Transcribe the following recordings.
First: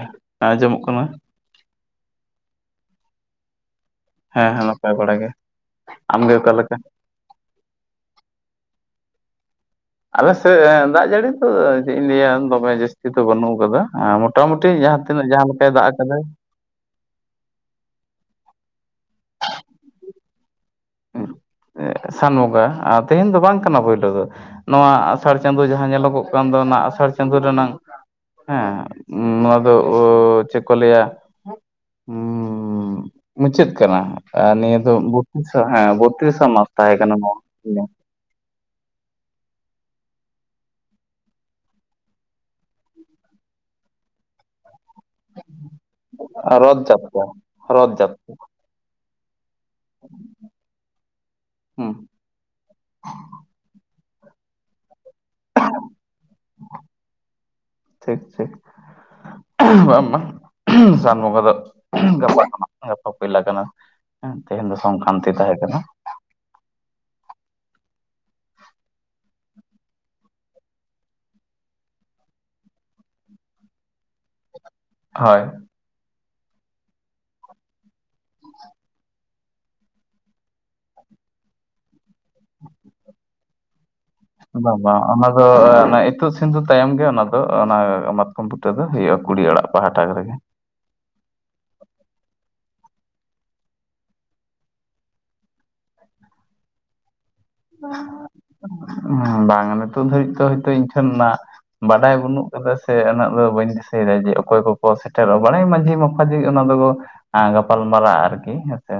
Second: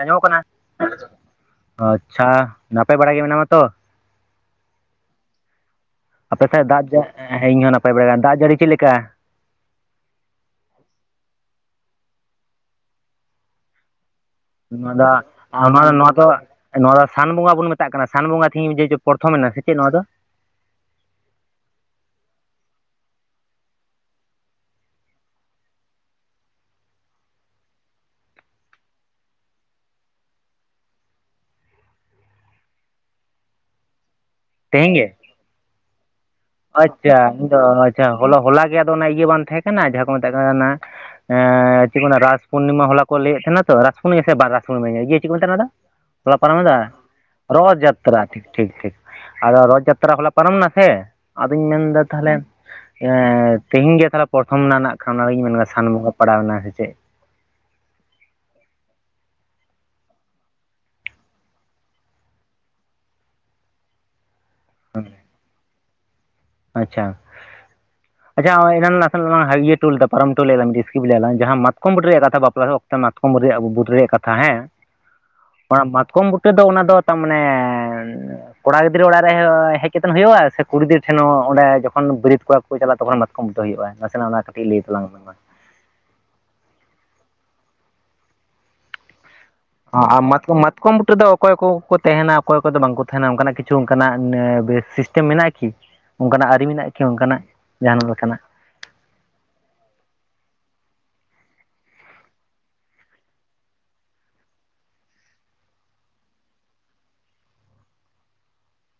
ᱟᱸᱡᱚᱢᱚᱜ ᱠᱟᱱᱟ ᱟᱸᱡᱚᱢᱚᱜ ᱠᱟᱱᱟ ᱟᱪᱪᱷᱟ ᱱᱟᱯᱟᱭ ᱵᱟᱲᱟ ᱜᱮ ᱢᱮᱱᱟᱢᱟ ᱛᱚ? ᱦᱮᱸ ᱦᱮᱸ ᱱᱟᱯᱟᱭ ᱵᱟᱲᱟ ᱜᱮ᱾ ᱟᱢᱜᱮ ᱟᱯᱮ ᱥᱮᱫ ᱚᱠᱟᱞᱮᱠᱟ ᱫᱟᱜ ᱤᱧ ᱦᱚᱸ ᱱᱟᱯᱟᱭ ᱵᱟᱲᱟ ᱠᱟᱱᱟ ᱫᱟᱜ ᱡᱟᱹᱲᱤ ᱪᱮᱫ ᱞᱮᱠᱟ? ᱟᱞᱮᱥᱮᱫ ᱫᱟᱜ ᱡᱟᱹᱲᱤ ᱫᱚ ᱪᱮᱫ ᱤᱧ ᱞᱟᱹᱭᱟ ᱫᱚᱢᱮ ᱡᱟᱹᱥᱛᱤ ᱫᱚ ᱵᱟᱹᱱᱩᱜ ᱟᱠᱟᱫᱟ ᱢᱚᱴᱟᱼᱼ ᱢᱚᱴᱟᱢᱳᱴᱤ ᱱᱚᱣᱟ ᱡᱟᱦᱟᱸ ᱫᱚ ᱛᱤᱱᱟᱹᱜ ᱡᱟᱦᱟᱸ ᱟᱨ ᱞᱮᱠᱟᱭ ᱫᱟᱜ ᱱᱚᱣᱟ ᱫᱚ ᱱᱚᱣᱟ ᱟᱠᱟᱫᱟᱭ᱾ ᱫᱚ ᱱᱚᱣᱟ ᱫᱚ ᱥᱟᱱ ᱵᱚᱸᱜᱟ ᱵᱚᱱ ᱢᱮᱛᱟᱜ ᱠᱟᱱᱟ ᱥᱟᱱ ᱵᱚᱸᱜᱟ ᱛᱮᱦᱤᱧ ᱡᱮ ᱪᱮ ᱯᱨᱚᱛᱷᱚᱢ ᱮᱱᱟ ᱥᱮ ᱪᱮᱫ ᱱᱚᱣᱟ ᱫᱚ? ᱥᱟᱱ ᱵᱚᱸᱜᱟ ᱟᱨ ᱛᱮᱦᱮᱧ ᱫᱚ ᱵᱟᱝ ᱠᱟᱱᱟ ᱯᱳᱭᱞᱳ ᱫᱚ᱾ ᱱᱚᱣᱟ ᱟᱥᱟᱲ ᱪᱟᱸᱫᱚ ᱡᱟᱦᱟᱸ ᱧᱮᱞᱚᱜᱚᱜ ᱠᱟᱱ ᱫᱚ ᱚᱱᱟ ᱟᱥᱟᱲ ᱪᱟᱸᱫᱚ ᱨᱮᱱᱟᱝ᱾ ᱦᱮᱸ ᱱᱚᱣᱟ ᱫᱚ ᱪᱮᱫ ᱠᱚ ᱞᱟᱹᱭᱟ᱾ ᱦᱮᱸᱢᱩᱪᱟᱹᱫ ᱠᱟᱱᱟ ᱱᱤᱭᱟᱹ ᱫᱚ ᱛᱮᱦᱮᱧ ᱜᱮ? ᱦᱮᱸ [unintelligible] ᱮᱠᱛᱨᱤᱥᱟ ᱢᱟᱥ ᱛᱟᱦᱮ ᱠᱟᱱᱟ ᱱᱚᱣᱟ, ᱦᱚ ᱦᱚᱞᱟ ᱜᱮ ᱟᱫᱚ ᱚᱱᱟ ᱤᱭᱟᱹ ᱵᱟᱝ ᱛᱟᱦᱮᱸ ᱠᱟᱱᱟ ᱡᱟᱦᱟᱸ ᱠᱚ ᱢᱮᱛᱟᱜ ᱠᱟᱱᱟ᱾ ᱮᱸ ᱪᱮᱫ ᱠᱟᱱᱟ ᱨᱟᱥ ᱯᱩᱨᱱᱤᱢᱟ ᱦᱚᱞᱟ ᱠᱚ ᱞᱟᱹᱭᱮᱫ ᱛᱟᱦᱮᱱᱟ ᱛᱚ ᱨᱟᱥ ᱯᱩᱨᱱᱤᱢᱟ ᱥᱮ ᱵᱟᱝ ᱨᱥ ᱯᱩᱨᱱᱢᱟᱹᱧᱤᱭᱟᱹ ᱤᱭᱹᱟᱼᱼ ᱪᱮᱜ ᱠᱚ ᱢᱮᱛᱟᱜ ᱚᱱᱟᱫᱚ ᱦᱚᱞᱟ ᱯᱟᱨᱚᱢᱮᱫᱟ ᱨᱚᱛ ᱡᱟᱛᱨᱟ ᱨᱚᱲᱚ ᱨᱚᱛ ᱡᱟᱛᱛᱨᱟ ᱡᱟᱛᱨᱟ ᱴᱷᱤᱠ - ᱴᱷᱤᱠᱼᱴᱷᱤᱠ ᱟᱫᱚ ᱨᱚᱛᱷ ᱡᱟᱛᱛᱨᱟ ᱦᱚᱞᱟ ᱯᱟᱨᱚᱢ ᱱᱟ ᱥᱮ ᱟᱫᱚᱧ ᱦᱩᱸ ᱢᱮᱱᱫᱟ ᱛᱟᱦᱞᱮ ᱮᱸᱻᱛᱤᱜᱼᱼ ᱤᱧ ᱜᱮ ᱛᱟᱦᱞᱮ ᱯᱚᱨᱛᱷᱚᱢ ᱨᱮᱱᱟ ᱱᱟᱜ ᱠᱷᱟᱱᱟ ᱨᱮ ᱚᱱᱟᱜᱮᱧ ᱢᱮᱱᱫᱟ ᱥᱟᱱ ᱵᱚᱸᱜᱟ ᱯᱟᱲᱟᱣ ᱮᱱᱟ ᱥᱮ ᱪᱮᱫ ᱴᱷᱤᱠ - ᱴᱷᱤᱠ [unintelligible] ᱵᱟᱝ [unintelligible] ᱥᱟᱱ ᱵᱚᱸᱜᱟ ᱫᱚᱜ ᱜᱟᱯᱟ ᱠᱷᱚᱱᱟᱜ ᱜᱟᱯᱟ ᱠᱚᱭᱞᱟᱟᱜ ᱠᱟᱱᱟ᱾ ᱦᱮᱸ ᱛᱮᱦᱮᱧ ᱫᱚ ᱥᱚᱝᱠᱟᱱᱛᱤ ᱛᱟᱦᱮᱸᱠᱟᱱᱟ᱾ ᱟᱪᱷᱟ᱾ [inaudible] ᱟᱪᱪᱷᱟ ᱚ ᱮᱱᱟᱝ ᱱᱟᱥᱮᱱᱟᱜ ᱞᱟᱝ ᱦᱟ ᱤᱭᱟᱹ ᱴᱩ ᱞᱮᱫᱟ ᱯᱟᱨᱚᱢ ᱴᱩ ᱞᱮᱫᱟ ᱰᱤᱥᱠᱤᱵ ᱞᱮ ᱟᱞᱟᱝ ᱡᱟᱦᱟᱸ ᱢᱟᱛᱠᱚᱢ ᱵᱩᱴᱟᱹᱴ ᱨᱮᱭᱟᱜ ᱠᱟᱛᱷᱟ ᱵᱟᱯᱞᱟ ᱨᱮ ᱚᱠ ᱢᱟᱛᱠᱚᱢ ᱨᱮᱭᱟᱜ ᱵᱩᱫ ᱨᱮᱭᱟᱜ ᱠᱟᱛᱷᱟ ᱦᱮᱸ ᱦᱳᱭ ᱚᱱᱟᱜ ᱢᱟᱛᱠᱚᱢ ᱵᱩᱴᱟᱹ ᱫᱚ ᱚᱱᱟ ᱫᱚ ᱛᱟᱨᱢᱟᱱᱮᱼᱼ ᱠᱚᱲᱟ ᱜᱤᱫᱽᱨᱟᱹ ᱚᱲᱟᱜ ᱨᱮ ᱦᱚ ᱦᱮᱡ ᱠᱟᱛᱮᱱ ᱦᱩᱭᱩᱜᱼᱟ ᱥᱮ ᱠᱩᱲᱤ ᱜᱤᱫᱽᱨᱟᱹᱼᱼ ᱦᱮᱸ ᱱᱟᱣᱟ ᱚᱸᱰᱮ ᱸ ᱡᱚᱠᱷᱚᱱ ᱵᱟᱹᱨᱟᱹᱛᱽ ᱠᱚᱲᱟ ᱠᱚ ᱠᱚ ᱪᱟᱞᱟᱜᱼᱟ ᱛᱚᱠᱷᱚᱱ ᱢᱟᱛᱚᱢ ᱵᱩᱴᱟᱹ ᱦᱩᱭᱩᱜᱼᱟ᱾ ᱱᱟᱥᱮᱱᱟᱜ ᱚᱱᱟ ᱠᱟᱹᱴᱤᱡ ᱵᱟᱝ ᱞᱟᱹᱭ - ᱵᱟᱝ ᱛᱟᱞᱟᱝ ᱢᱮ ᱚᱱᱟ ᱢᱟ ᱫᱚᱼᱼ ᱤᱛᱩᱜ ᱥᱤᱸᱫᱩᱨ ᱛᱟᱭᱚᱢ ᱜᱮ ᱚᱱᱟ ᱫᱚ ᱚᱱᱟᱻ - ᱚᱱᱟ ᱢᱟᱛᱠᱚᱢ ᱵᱩᱴᱟᱹ ᱫᱚ ᱦᱩᱭᱩᱜᱼᱟ ᱠᱩᱲᱤᱲᱟᱜᱼᱼ ᱦᱟᱸ ᱢᱟᱛᱠᱚᱢᱡ ᱢᱟᱛᱼᱼ ᱢᱟᱛᱠᱚᱢ ᱵᱩᱴᱟᱹ ᱨᱮᱫᱚ ᱚᱠᱚᱭ - ᱚᱠᱚᱭ ᱠᱚ ᱜᱚ ᱛᱮᱦᱮᱱᱟ ᱚᱠᱚᱭ ᱠᱚᱫᱚ ᱵᱟᱝᱠᱚ ᱛᱟᱦᱮᱱᱟ ᱚᱱᱠᱟᱱᱟᱜ ᱠᱤᱪᱷᱩ ᱚᱱᱠᱟᱱᱟᱜ ᱵᱮᱥ ᱥᱤᱥᱴᱮᱢ ᱢᱮᱱᱟᱜᱼᱟ ᱠᱤ? ᱚᱱᱠᱟᱱᱟᱜ ᱟᱹᱨᱤ ᱢᱮᱱᱟᱜᱼᱟ ᱠᱤ ᱚᱱᱠᱟᱱᱟᱜ ᱡᱟᱦᱱᱟᱜ ᱞᱮᱠᱟᱱᱟᱜ? ᱦᱚᱸ ᱵᱟᱝ ᱱᱤᱛᱳ ᱫᱷᱟᱹᱨᱤᱡ ᱛᱚ ᱦᱚᱭᱛᱳ ᱤᱧ ᱴᱷᱮᱱ ᱱᱟᱜᱼᱼ ᱵᱟᱰᱟᱭ ᱵᱟᱹᱱᱩᱜ ᱠᱟᱫᱟ ᱥᱮ ᱩᱱᱟᱹᱜ ᱫᱚ ᱵᱟᱹᱧ ᱫᱤᱥᱟᱹᱭᱫᱟ ᱡᱮ ᱚᱠᱚᱭ ᱠᱚ - ᱠᱚ ᱥᱮᱴᱮᱨᱚᱜ ᱼᱟ ᱵᱟᱰᱟᱭ ᱢᱟᱹᱡᱷᱤ ᱢᱟ ᱵᱷᱡᱮ ᱚᱱᱟ ᱫᱚᱠᱚ ᱜᱟᱯᱟᱞ ᱢᱟᱨᱟᱨᱟᱜᱼᱟ ᱟᱨᱠᱤ ᱦᱮᱸᱥᱮ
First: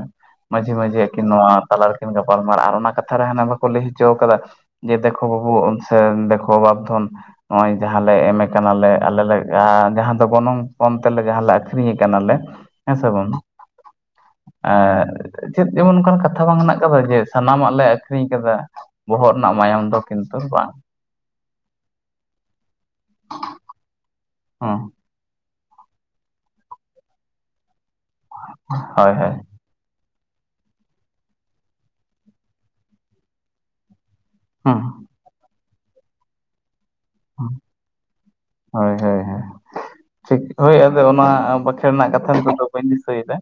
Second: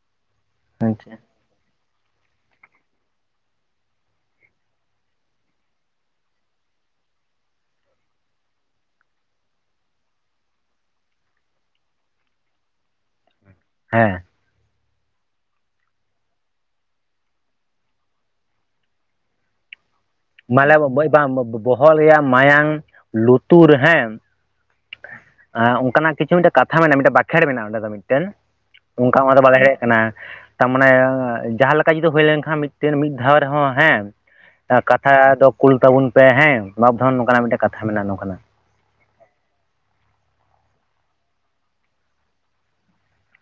ᱢᱟᱹᱡᱷᱤ - ᱢᱟᱹᱡᱷᱤ ᱟᱪᱪᱷᱟ ᱟᱹᱠᱤᱱ ᱱᱚᱣᱟ ᱛᱟᱞᱟ ᱨᱮᱠᱤᱱ ᱜᱟᱯᱟᱞᱢᱟᱨᱟᱜ ᱟᱨ ᱚᱱᱟ ᱠᱟᱛᱷᱟ ᱨᱮ ᱦᱟᱱᱟ ᱵᱟᱠᱚ ᱞᱟᱹᱭ ᱦᱚᱪᱚ ᱠᱟᱫᱟ ᱡᱮ ᱫᱮᱠᱷᱚ ᱵᱟᱹᱵᱩ ᱩᱸᱱ ᱥᱮ ᱫᱮᱠᱷᱚ ᱵᱟᱵᱫᱷᱚᱱ ᱱᱚᱜᱼᱚᱭ ᱡᱟᱦᱟᱸ ᱞᱮ ᱮᱢᱮ ᱠᱟᱱᱟᱞᱮ ᱟᱞᱮ ᱞᱮ ᱟᱻᱡᱟᱦᱟᱸ ᱫᱚ ᱜᱚᱱᱚᱝ ᱯᱚᱱ ᱛᱮᱞᱮ ᱡᱟᱦᱟᱸ ᱞᱮ ᱟᱹᱠᱷᱨᱤᱧᱮ ᱠᱟᱱᱟᱞᱮ᱾ ᱦᱮᱸ ᱥᱮ ᱵᱚᱱ ᱦᱮᱸ ᱟᱸᱻ ᱪᱮᱫ ᱡᱮᱢᱚᱱ ᱚᱱᱠᱟᱱ ᱠᱟᱛᱷᱟ ᱵᱟᱝ ᱦᱮᱱᱟᱜ ᱠᱟᱫᱟ ᱡᱮ ᱥᱟᱱᱟᱢᱟᱜ ᱞᱮ ᱟᱠᱷᱨᱤᱧ ᱠᱟᱫᱟ ᱵᱚᱦᱚᱜ ᱨᱮᱱᱟᱜ ᱢᱟᱭᱟᱢ ᱫᱚ ᱠᱤᱱᱛᱩ ᱵᱟᱝ ᱢᱟᱞᱮ ᱵᱚᱵᱚᱭ ᱵᱟᱝ ᱵᱚᱵᱚᱭ ᱵᱚᱵᱚᱦᱚᱜ ᱨᱮᱭᱟᱜ ᱢᱟᱭᱟᱝ ᱞᱩᱛᱩᱨ ᱦᱮᱸ ᱦᱚᱸ ᱟᱸ ᱚᱱᱠᱟᱱᱟᱜ ᱠᱤᱪᱷᱩ ᱢᱤᱫᱴᱟᱹᱜ ᱠᱟᱛᱷᱟ ᱢᱮᱱᱟᱜᱼᱟ ᱢᱤᱫᱴᱟᱹᱜ ᱵᱟᱠᱷᱮᱸᱲ ᱢᱮᱱᱟᱜᱼᱟ ᱚᱸᱰᱮ ᱫᱚ ᱢᱤᱫ ᱢᱤᱫᱴᱮᱱ ᱦᱳᱭ ᱚᱝᱠᱟ ᱦᱳᱭ ᱚᱱᱟ ᱫᱚ ᱵᱟᱞᱮ ᱰᱟᱞᱮ ᱠᱟᱱᱟ ᱛᱟ ᱢᱟᱱᱮ ᱡᱟᱦᱟᱸ ᱞᱮᱠᱟ ᱡᱩᱫᱤ ᱦᱳᱭ ᱞᱮᱱᱠᱷᱟᱱ ᱢᱤᱫᱴᱤᱱ ᱢᱤᱫ ᱫᱷᱟᱣ ᱨᱮᱦᱚᱸ ᱦᱮᱸ ᱮᱸ ᱦᱩᱸ ᱠᱟᱛᱷᱟ ᱫᱚ ᱠᱩᱞ ᱛᱟᱵᱩᱱ ᱯᱮ ᱦᱮᱸ ᱵᱟᱵᱫᱷᱚᱱ ᱱᱚᱝᱠᱟᱱᱟᱜ ᱢᱤᱫᱴᱮᱜ ᱠᱟᱛᱷᱟ ᱢᱮᱱᱟᱜᱼᱟ ᱱᱚᱝᱠᱟᱱᱟᱜ ᱦᱳᱭ - ᱦᱳᱭ - ᱦᱳᱭ ᱴᱷᱤᱠ ᱦᱳᱭ ᱟᱫᱚ ᱚᱱᱟ ᱵᱟᱠᱷᱮᱬ ᱨᱮᱱᱟᱜ ᱠᱟᱛᱷᱟ ᱠᱚᱫᱚ ᱵᱟᱹᱧ ᱫᱤᱥᱟᱹᱭᱮᱫᱟ᱾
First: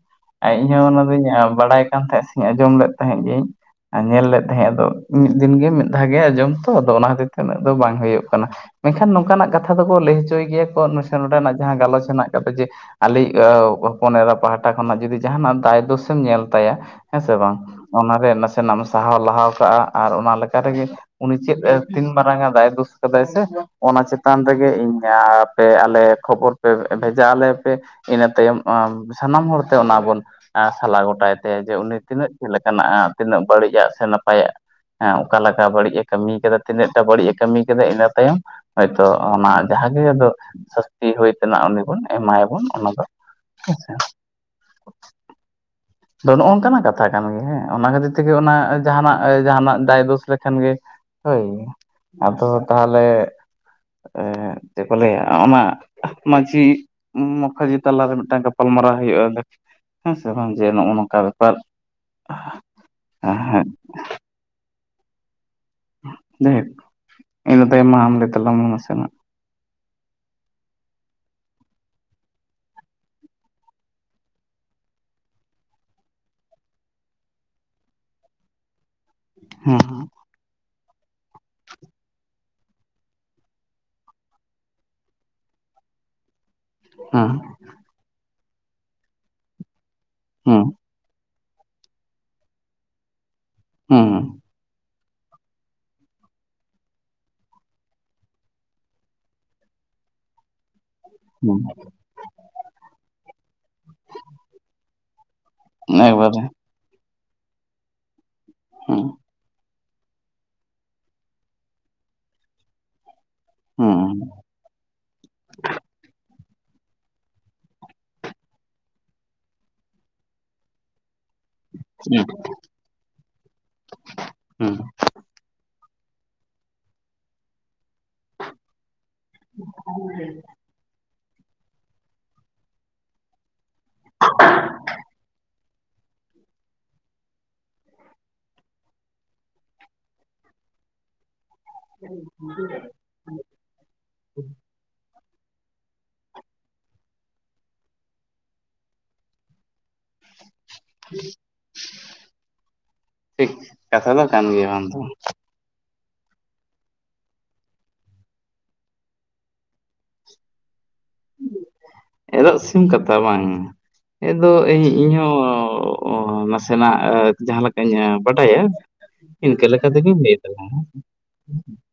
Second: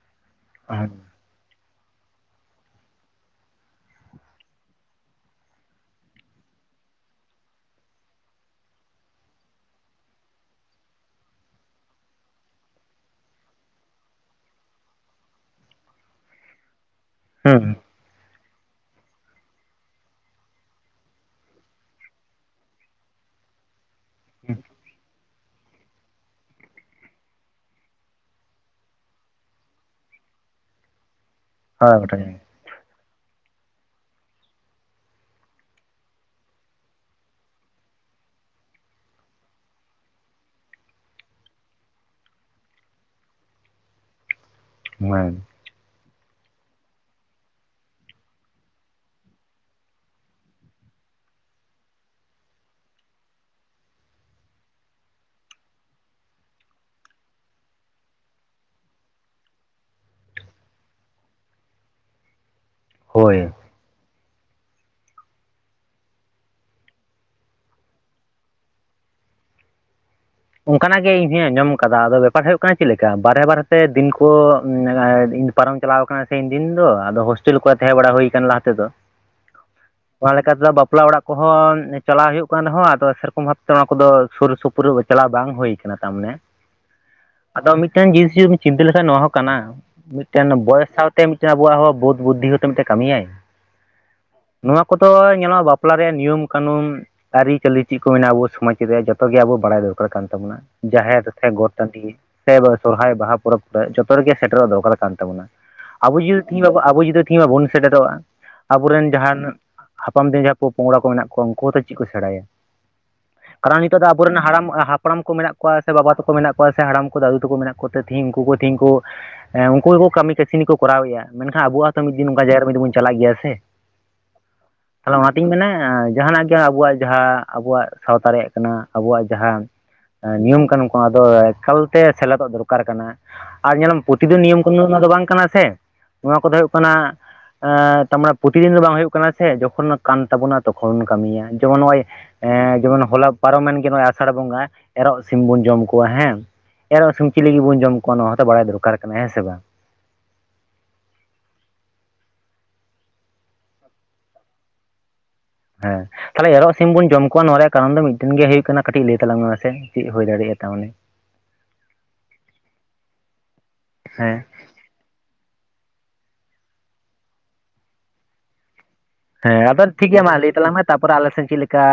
ᱟᱨ ᱤᱧᱦᱚᱸ ᱦᱮᱸ ᱚᱱᱟ ᱫᱚᱧ ᱵᱟᱲᱟᱭ ᱠᱟᱱ ᱛᱟᱦᱮᱸᱫ ᱥᱮᱧ ᱟᱸᱡᱚᱢ ᱞᱮᱫ ᱛᱟᱦᱮᱸᱫ ᱜᱤᱭᱟᱹᱧ ᱧᱮᱞ ᱞᱮᱫ ᱛᱟᱦᱮᱸᱜ ᱟᱫᱚᱜ ᱢᱤᱫ ᱫᱤᱱ ᱜᱮ ᱢᱤᱫ ᱫᱷᱟᱣ ᱜᱮ ᱟᱸᱡᱚᱢ ᱛᱚ ᱟᱫᱚ ᱚᱱᱟ ᱠᱷᱟᱛᱤᱨ ᱛᱮ ᱩᱱᱟᱹᱜ ᱫᱚ ᱵᱟᱝ ᱦᱩᱭᱩᱜ-ᱟ ᱾ ᱢᱮᱱᱠᱷᱟᱱ ᱱᱚᱝᱠᱟᱱᱟᱜ ᱠᱟᱛᱷᱟ ᱫᱚᱠᱚ ᱞᱟᱹᱭ ᱦᱚᱪᱚᱭ ᱜᱮᱭᱟ ᱠᱚ ᱱᱚᱭᱥᱮ ᱱᱚᱰᱮᱱᱟᱜ ᱡᱟᱦᱟᱸ ᱜᱟᱞᱚᱪ ᱦᱮᱱᱟᱜ ᱟᱠᱟᱫᱟ ᱡᱮ ᱟᱞᱤᱭᱤᱜ ᱚᱻ ᱦᱚᱯᱚᱱ ᱮᱨᱟ ᱯᱟᱦᱴᱟ ᱠᱷᱚᱱᱟᱜ ᱡᱩᱫᱤ ᱡᱟᱦᱟᱱᱟᱜ ᱫᱟᱭ ᱫᱳᱥ ᱮᱢ ᱧᱮᱞ ᱛᱟᱭᱟ ᱦᱮᱸ ᱥᱮᱮ ᱵᱟᱝ ᱚᱱᱟᱨᱮ ᱱᱟᱥᱮᱱᱟᱜ ᱮᱢ ᱥᱟᱦᱟᱣ - ᱞᱟᱦᱟᱣ ᱠᱟᱜᱼᱟ ᱟᱨ ᱚᱱᱟ ᱞᱮᱠᱟ ᱨᱮᱜᱮ ᱩᱱᱤ ᱪᱮᱫ ᱮ ᱛᱤᱱ ᱢᱟᱨᱟᱝ ᱮ ᱫᱟᱭ ᱫᱳᱥ ᱠᱟᱫᱟᱭ ᱥᱮ ᱚᱱᱟ ᱪᱮᱛᱟᱱ ᱨᱮᱜᱮ ᱤᱧ ᱟᱻᱯ ᱯᱮ ᱟᱞᱮ ᱠᱷᱚᱵᱚᱨ ᱯᱮ ᱵᱷᱮᱡᱟ ᱟᱞᱮ ᱯᱮ ᱤᱱᱟᱹ ᱛᱟᱭᱚᱢ ᱟᱢ ᱥᱟᱱᱟᱢ ᱦᱚᱲᱛᱮ ᱚᱱᱟ ᱵᱚᱱ ᱟ ᱥᱟᱞᱟ ᱜᱚᱴᱟᱭ ᱛᱟᱭᱟ ᱡᱮ ᱦᱳᱭ ᱩᱱᱤ ᱜᱚᱴᱟᱜᱮ ᱛᱤᱱᱟᱹᱜ ᱪᱮᱫ ᱞᱮᱠᱟᱱᱟᱜ ᱛᱤᱱᱟᱹᱜ ᱵᱟᱹᱲᱤᱡᱟᱜ ᱥᱮ ᱱᱟᱯᱟᱭᱟᱜ ᱦᱮᱸ ᱚᱠᱟ ᱞᱟᱠᱟ ᱵᱟᱹᱲᱤᱡ ᱮ ᱠᱟᱹᱢᱤ ᱠᱟᱫᱟ ᱛᱤᱱᱟᱹᱜ ᱴᱟ ᱵᱟᱹᱲᱤᱡ ᱮ ᱠᱟᱹᱢᱤ ᱠᱮᱫᱟᱭ ᱤᱱᱟᱹ ᱛᱟᱭᱚᱢ ᱦᱚᱭᱛᱳ ᱚᱱᱟ ᱡᱟᱦᱟᱸ ᱜᱮ ᱟᱫᱚ ᱥᱟᱹᱥᱛᱤ ᱦᱩᱭ ᱛᱮᱱᱟᱜ ᱩᱱᱤ ᱵᱚᱱ ᱮᱢᱟᱭᱟᱵᱩᱱ ᱚᱱᱟ ᱫᱚ ᱦᱮᱸᱥᱮ ᱦᱩᱸ ᱟᱫᱚ ᱱᱚᱜ ᱼ ᱱᱚᱝᱠᱟᱱᱟᱜ ᱠᱟᱛᱷᱟ ᱠᱟᱱ ᱜᱮ ᱦᱮᱸ ᱚᱱᱟ ᱠᱷᱟᱹᱛᱤᱨ ᱛᱮᱜᱮ ᱚᱱᱟ ᱡᱟᱦᱟᱱᱟᱜ ᱮ - ᱡᱟᱦᱟᱱᱟᱜ ᱫᱟᱭ ᱫᱳᱥ ᱞᱮᱠᱷᱟᱱ ᱜᱮ ᱦᱳᱭ ᱟᱫᱚ ᱛᱟᱦᱚᱞᱮ ᱮ ᱪᱮᱫ ᱠᱚ ᱞᱮᱭᱟ ᱚᱱᱟ ᱢᱟᱹᱡᱷᱤ ᱢᱟᱠᱷᱷᱟᱡᱤ ᱛᱟᱞᱟᱨᱮ ᱢᱤᱫᱴᱟᱝ ᱜᱟᱯᱟᱞᱢᱟᱨᱟᱣ ᱦᱩᱭᱩᱜᱼᱟ ᱦᱮᱸ ᱥᱮ ᱵᱟᱝ, ᱱᱚᱜᱼᱚ ᱱᱚᱝᱠᱟ ᱵᱮᱯᱟᱨᱮ ᱦᱳᱭ ᱤᱱᱟ ᱛᱟᱭᱚᱢᱟᱭᱢ ᱢᱟ ᱟᱢᱜᱮ ᱛᱮᱞᱟ ᱢᱚᱥᱱᱟ, ᱚᱱᱠᱟᱱᱟᱜ ᱜᱮ ᱤᱧ ᱦᱚᱸᱚᱸ ᱟᱸᱡᱚᱢ ᱠᱟᱫᱟ ᱟᱫᱚ ᱵᱮᱯᱟᱨ ᱦᱩᱭᱩᱜ ᱠᱟᱱᱟ ᱪᱮᱫ ᱞᱮᱠᱟ ᱵᱟᱨᱦᱮ ᱵᱟᱨᱦᱮᱛᱮ ᱫᱤᱱ ᱠᱚ ᱯᱟᱨᱚᱢ ᱪᱟᱞᱟᱣ ᱠᱟᱱᱟ ᱥᱮᱧ ᱫᱤᱱ ᱫᱚ ᱟᱫᱚ ᱦᱳᱥᱴᱮᱞ ᱠᱚᱨᱮ ᱛᱟᱦᱮᱸ ᱵᱟᱲᱟ ᱦᱩᱭᱠ ᱞᱟᱦᱟ ᱛᱮᱫᱚ, ᱦᱮᱸ ᱦᱮᱸ ᱚᱱᱟ ᱞᱮᱠᱟ ᱞᱮᱠᱟᱛᱮᱮᱫᱚ ᱵᱟᱯᱞᱟ ᱚᱲᱟᱜ ᱠᱚᱦᱚᱸ ᱪᱟᱞᱟᱣ ᱦᱩᱭᱩᱜ ᱠᱟᱱ ᱨᱮᱦᱚᱸ ᱟᱫᱚ ᱥᱮᱨᱚᱠᱚᱢ ᱵᱷᱟᱵᱛᱮ ᱚᱱᱟ ᱠᱚᱫᱚ ᱥᱩᱨ ᱥᱩᱯᱩᱨ ᱵᱩᱜ ᱪᱟᱞᱟᱣ ᱵᱟᱝ ᱦᱩᱭ ᱟᱠᱟᱱᱟ ᱛᱟ ᱢᱟᱱᱮ ᱦᱩ ᱟᱫᱚ ᱢᱤᱫᱴᱮᱱ ᱡᱤᱱᱤᱥ ᱡᱩᱫᱢ ᱪᱤᱱᱛᱟᱹ ᱞᱮᱠᱷᱟᱱᱡ ᱱᱚᱣᱟ ᱦᱚᱸ ᱠᱟᱱᱟ ᱢᱤᱫᱴᱮᱱ ᱦᱮᱸ ᱵᱚᱭᱮᱥ ᱥᱟᱶᱛᱮ ᱛᱮ ᱢᱤᱫᱴᱮᱱ ᱟᱵᱚᱣᱟᱜ ᱦᱚᱸ ᱵᱩᱫ ᱵᱩᱫᱽᱫᱷᱤ ᱦᱚᱛᱮ ᱢᱤᱫᱴᱮᱱ ᱠᱟᱹᱢᱤᱭᱟᱭ ᱦᱮᱸᱸ ᱱᱚᱣᱟ ᱠᱚᱫᱚ ᱧᱮᱞᱚᱜᱼᱟ ᱵᱟᱯᱞᱟ ᱨᱮᱭᱟᱜ ᱱᱤᱭᱚᱢ ᱠᱟᱹᱱᱩᱱ ᱟᱹᱨᱤᱪᱟᱹᱞᱤ ᱪᱮᱫ ᱠᱚ ᱢᱮᱱᱟᱜᱼᱟᱱᱟ ᱟᱵᱚ ᱥᱚᱢᱟᱡᱽ ᱨᱮᱭᱟᱜ ᱡᱚᱛᱚᱜ ᱜᱮ ᱟᱵᱚ ᱵᱟᱲᱟᱭ ᱫᱚᱼᱼ ᱠᱟᱱ ᱛᱟᱵᱚᱱᱟ ᱡᱟᱦᱮᱨ ᱜᱚᱴ ᱴᱟᱹᱰᱤ ᱥᱮ ᱥᱚᱨᱦᱟᱭ ᱵᱟᱦᱟ ᱯᱚᱨᱚᱵᱽ ᱠᱚᱨᱮ ᱡᱚᱛᱚ ᱨᱮᱜᱮ ᱥᱮᱴᱮᱨᱚᱜ ᱫᱚᱨᱠᱟᱨ ᱠᱟᱱ ᱛᱟᱵᱚᱱᱟ ᱦᱮᱸ ᱟᱵᱚ ᱡᱩᱫᱤ ᱮᱠᱵᱟᱨᱮ ᱛᱮᱦᱤᱧ ᱵᱟ ᱟᱵᱚ ᱡᱩᱫᱤᱼᱼ ᱛᱮᱤᱦᱤᱧ ᱢᱟᱵᱚᱱ ᱥᱮᱴᱮᱨᱚᱜᱼᱟ ᱦᱮᱸ ᱟᱵᱚᱨᱮᱱ ᱡᱟᱦᱟᱱᱼᱼ ᱦᱟᱯᱟᱢ ᱫᱤᱱ ᱡᱟᱦᱟᱸᱭ ᱠᱚ ᱯᱚᱝᱲᱟ ᱠᱚ ᱢᱮᱱᱟᱜ ᱠᱚᱣᱟ ᱩᱱᱠᱩ ᱦᱚᱸᱛᱚ ᱪᱮᱫ ᱠᱚ ᱥᱮᱬᱟᱭᱟ ᱠᱟᱨᱚᱱ ᱦᱮᱸ ᱱᱤᱛᱚᱜ ᱫᱚ ᱟᱵᱚᱨᱮᱱ ᱦᱟᱲᱟᱢᱼᱼ ᱦᱟᱯᱲᱟᱢ ᱠᱚ ᱢᱮᱱᱟᱜ ᱠᱚᱣᱟ ᱥᱮ ᱵᱟᱵᱟ ᱛᱟᱠᱚ ᱢᱮᱱᱟᱜ ᱠᱚᱣᱟ ᱥᱮ ᱦᱟᱲᱟᱢ ᱠᱚ ᱫᱟᱫᱩ ᱛᱟᱠᱚ ᱢᱮᱱᱟᱜ ᱠᱚᱛᱮ ᱛᱤᱦᱤᱧ ᱩᱱᱠᱩ ᱠᱚ ᱛᱤᱦᱤᱧ ᱠᱚᱼᱼ ᱩᱱᱠᱩ ᱜᱮ ᱠᱟᱹᱢᱤ ᱠᱟᱹᱥᱱᱤ ᱠᱚᱼᱼ ᱠᱚᱨᱟᱣᱮᱫᱼᱟ ᱢᱮᱱᱠᱷᱟᱱ ᱟᱵᱚᱣᱟᱜ ᱛᱚ ᱢᱤᱫ ᱦᱮᱸ ᱫᱤᱱ ᱚᱱᱠᱟ ᱡᱟᱭᱜᱟᱟᱨ ᱨᱮ ᱢᱤᱫ ᱫᱤᱱ ᱵᱚᱱ ᱪᱟᱞᱟᱜ ᱜᱮᱭᱟ ᱥᱮᱼᱼ ᱦᱮᱸ ᱛᱟᱦᱚᱞᱮ ᱚᱱᱟᱛᱤᱧ ᱢᱮᱱᱟ ᱡᱟᱦᱟᱸᱟᱱᱟᱜ ᱜᱮ ᱟᱵᱚᱣᱟᱜ ᱡᱟᱦᱟᱸ ᱟᱵᱚᱣᱟᱜ ᱥᱟᱶᱛᱟ ᱨᱮᱭᱟᱜ ᱠᱟᱱᱟ ᱟᱵᱚᱣᱟᱜ ᱡᱟᱦᱟᱸᱼᱼ ᱱᱤᱭᱚᱢ ᱠᱟᱱ ᱠᱚ ᱟᱫᱚ ᱮᱠᱟᱞᱛᱮ ᱥᱮᱞᱮ ᱫᱚᱜ ᱫᱚᱨᱠᱟᱨ ᱠᱟᱱᱟ᱾ ᱟᱨ ᱧᱮᱞᱢ ᱯᱨᱚᱛᱤ ᱫᱤᱱ ᱱᱤᱭᱚᱢ ᱠᱟᱹᱱᱩᱱ ᱚᱱᱟ ᱫᱚ ᱵᱟᱝ ᱠᱟᱱᱟ ᱥᱮ ᱱᱚᱣᱟ ᱠᱚᱫᱚ ᱦᱩᱭᱩᱜ ᱠᱟᱱᱟ, ᱛᱮ ᱯᱨᱚᱛᱤ ᱫᱤᱱ ᱫᱚ ᱵᱟᱝ ᱦ ᱦᱩᱭᱩᱜᱜ ᱠᱟᱱᱟ ᱥᱮ ᱡᱚᱠᱷᱚᱱ ᱠᱟᱱ ᱛᱟᱵᱚᱱᱟ ᱛᱚᱠᱷᱚᱱ ᱵᱚᱱ ᱠᱟᱹᱢᱤᱭᱟ᱾ ᱡᱮᱢᱚᱱ ᱱᱚᱜᱼᱚᱭ ᱮ ᱡᱮᱢ ᱦᱚᱞᱟ ᱯᱟᱨᱚᱢᱮᱱ ᱜᱮ ᱱᱚᱜᱼᱚᱭ ᱟᱥᱟᱲ ᱵᱚᱸᱜᱟ᱾ ᱮᱨᱚᱜ ᱥᱤᱢ ᱵᱚᱱ ᱡᱚᱢ ᱠᱚᱣᱟ ᱦᱮᱸ ᱮᱨᱚᱜ ᱥᱤᱢ ᱪᱤᱞᱤ ᱜᱮᱵᱚᱱ ᱡᱚᱢ ᱠᱚᱣᱟ ᱱᱚᱣᱟ ᱦᱚᱸᱛᱚ ᱵᱟᱲᱟᱭ ᱫᱚᱨᱠᱟᱨ ᱠᱟᱱᱟ ᱦᱮᱸ ᱥᱮ ᱵᱟᱝ? [inaudible] ᱴᱷᱤᱠ ᱠᱟᱛᱷᱟ ᱫᱚ ᱠᱟᱱ ᱜᱮᱭᱟ ᱵᱟᱝ ᱫᱚ [unintelligible] ᱦᱮᱸ ᱛᱟᱦᱚᱞᱮ ᱮᱨᱚᱜ ᱥᱤᱢ ᱵᱚᱱ ᱡᱚᱢ ᱠᱚᱣᱟ ᱱᱚᱣᱟ ᱨᱮᱭᱟᱜ ᱠᱟᱨᱚᱱ ᱫᱚ ᱢᱤᱫᱴᱮᱱ ᱜᱮ ᱦᱩᱭᱩᱜ ᱠᱟᱱᱟ ᱠᱟᱹᱴᱤᱡ ᱞᱟᱹᱭ ᱛᱟᱞᱟᱝ ᱢᱮᱥᱮ ᱪᱮᱫ ᱦᱩᱭ ᱫᱟᱲᱮᱼᱟ ᱛᱟᱱᱮ? ᱮᱫᱟᱜ ᱥᱤᱢ ᱠᱟᱛᱷᱟ ᱵᱟᱝ ᱮ ᱦᱮᱸ ᱫᱚᱼᱼ ᱤᱧᱦᱚᱸ ᱱᱟᱥᱮᱱᱟᱜ ᱡᱟᱦᱟᱸ ᱞᱮᱠᱟᱧ ᱵᱟᱰᱟᱭᱟ᱾ ᱤᱱᱠᱟᱹ ᱦᱮᱸ ᱟᱫᱚ ᱞᱮᱠᱟ ᱴᱷᱤᱠ ᱛᱮᱜᱮᱧ ᱜᱮᱭᱟ ᱢᱟ ᱞᱟᱹᱭ ᱛᱟᱞᱟᱝ ᱛᱟᱞᱟᱝᱟ ᱢᱮ ᱛᱟᱯᱚᱨᱮ ᱟᱞᱮᱥᱮᱱ ᱪᱮᱫ ᱞᱮᱠᱟ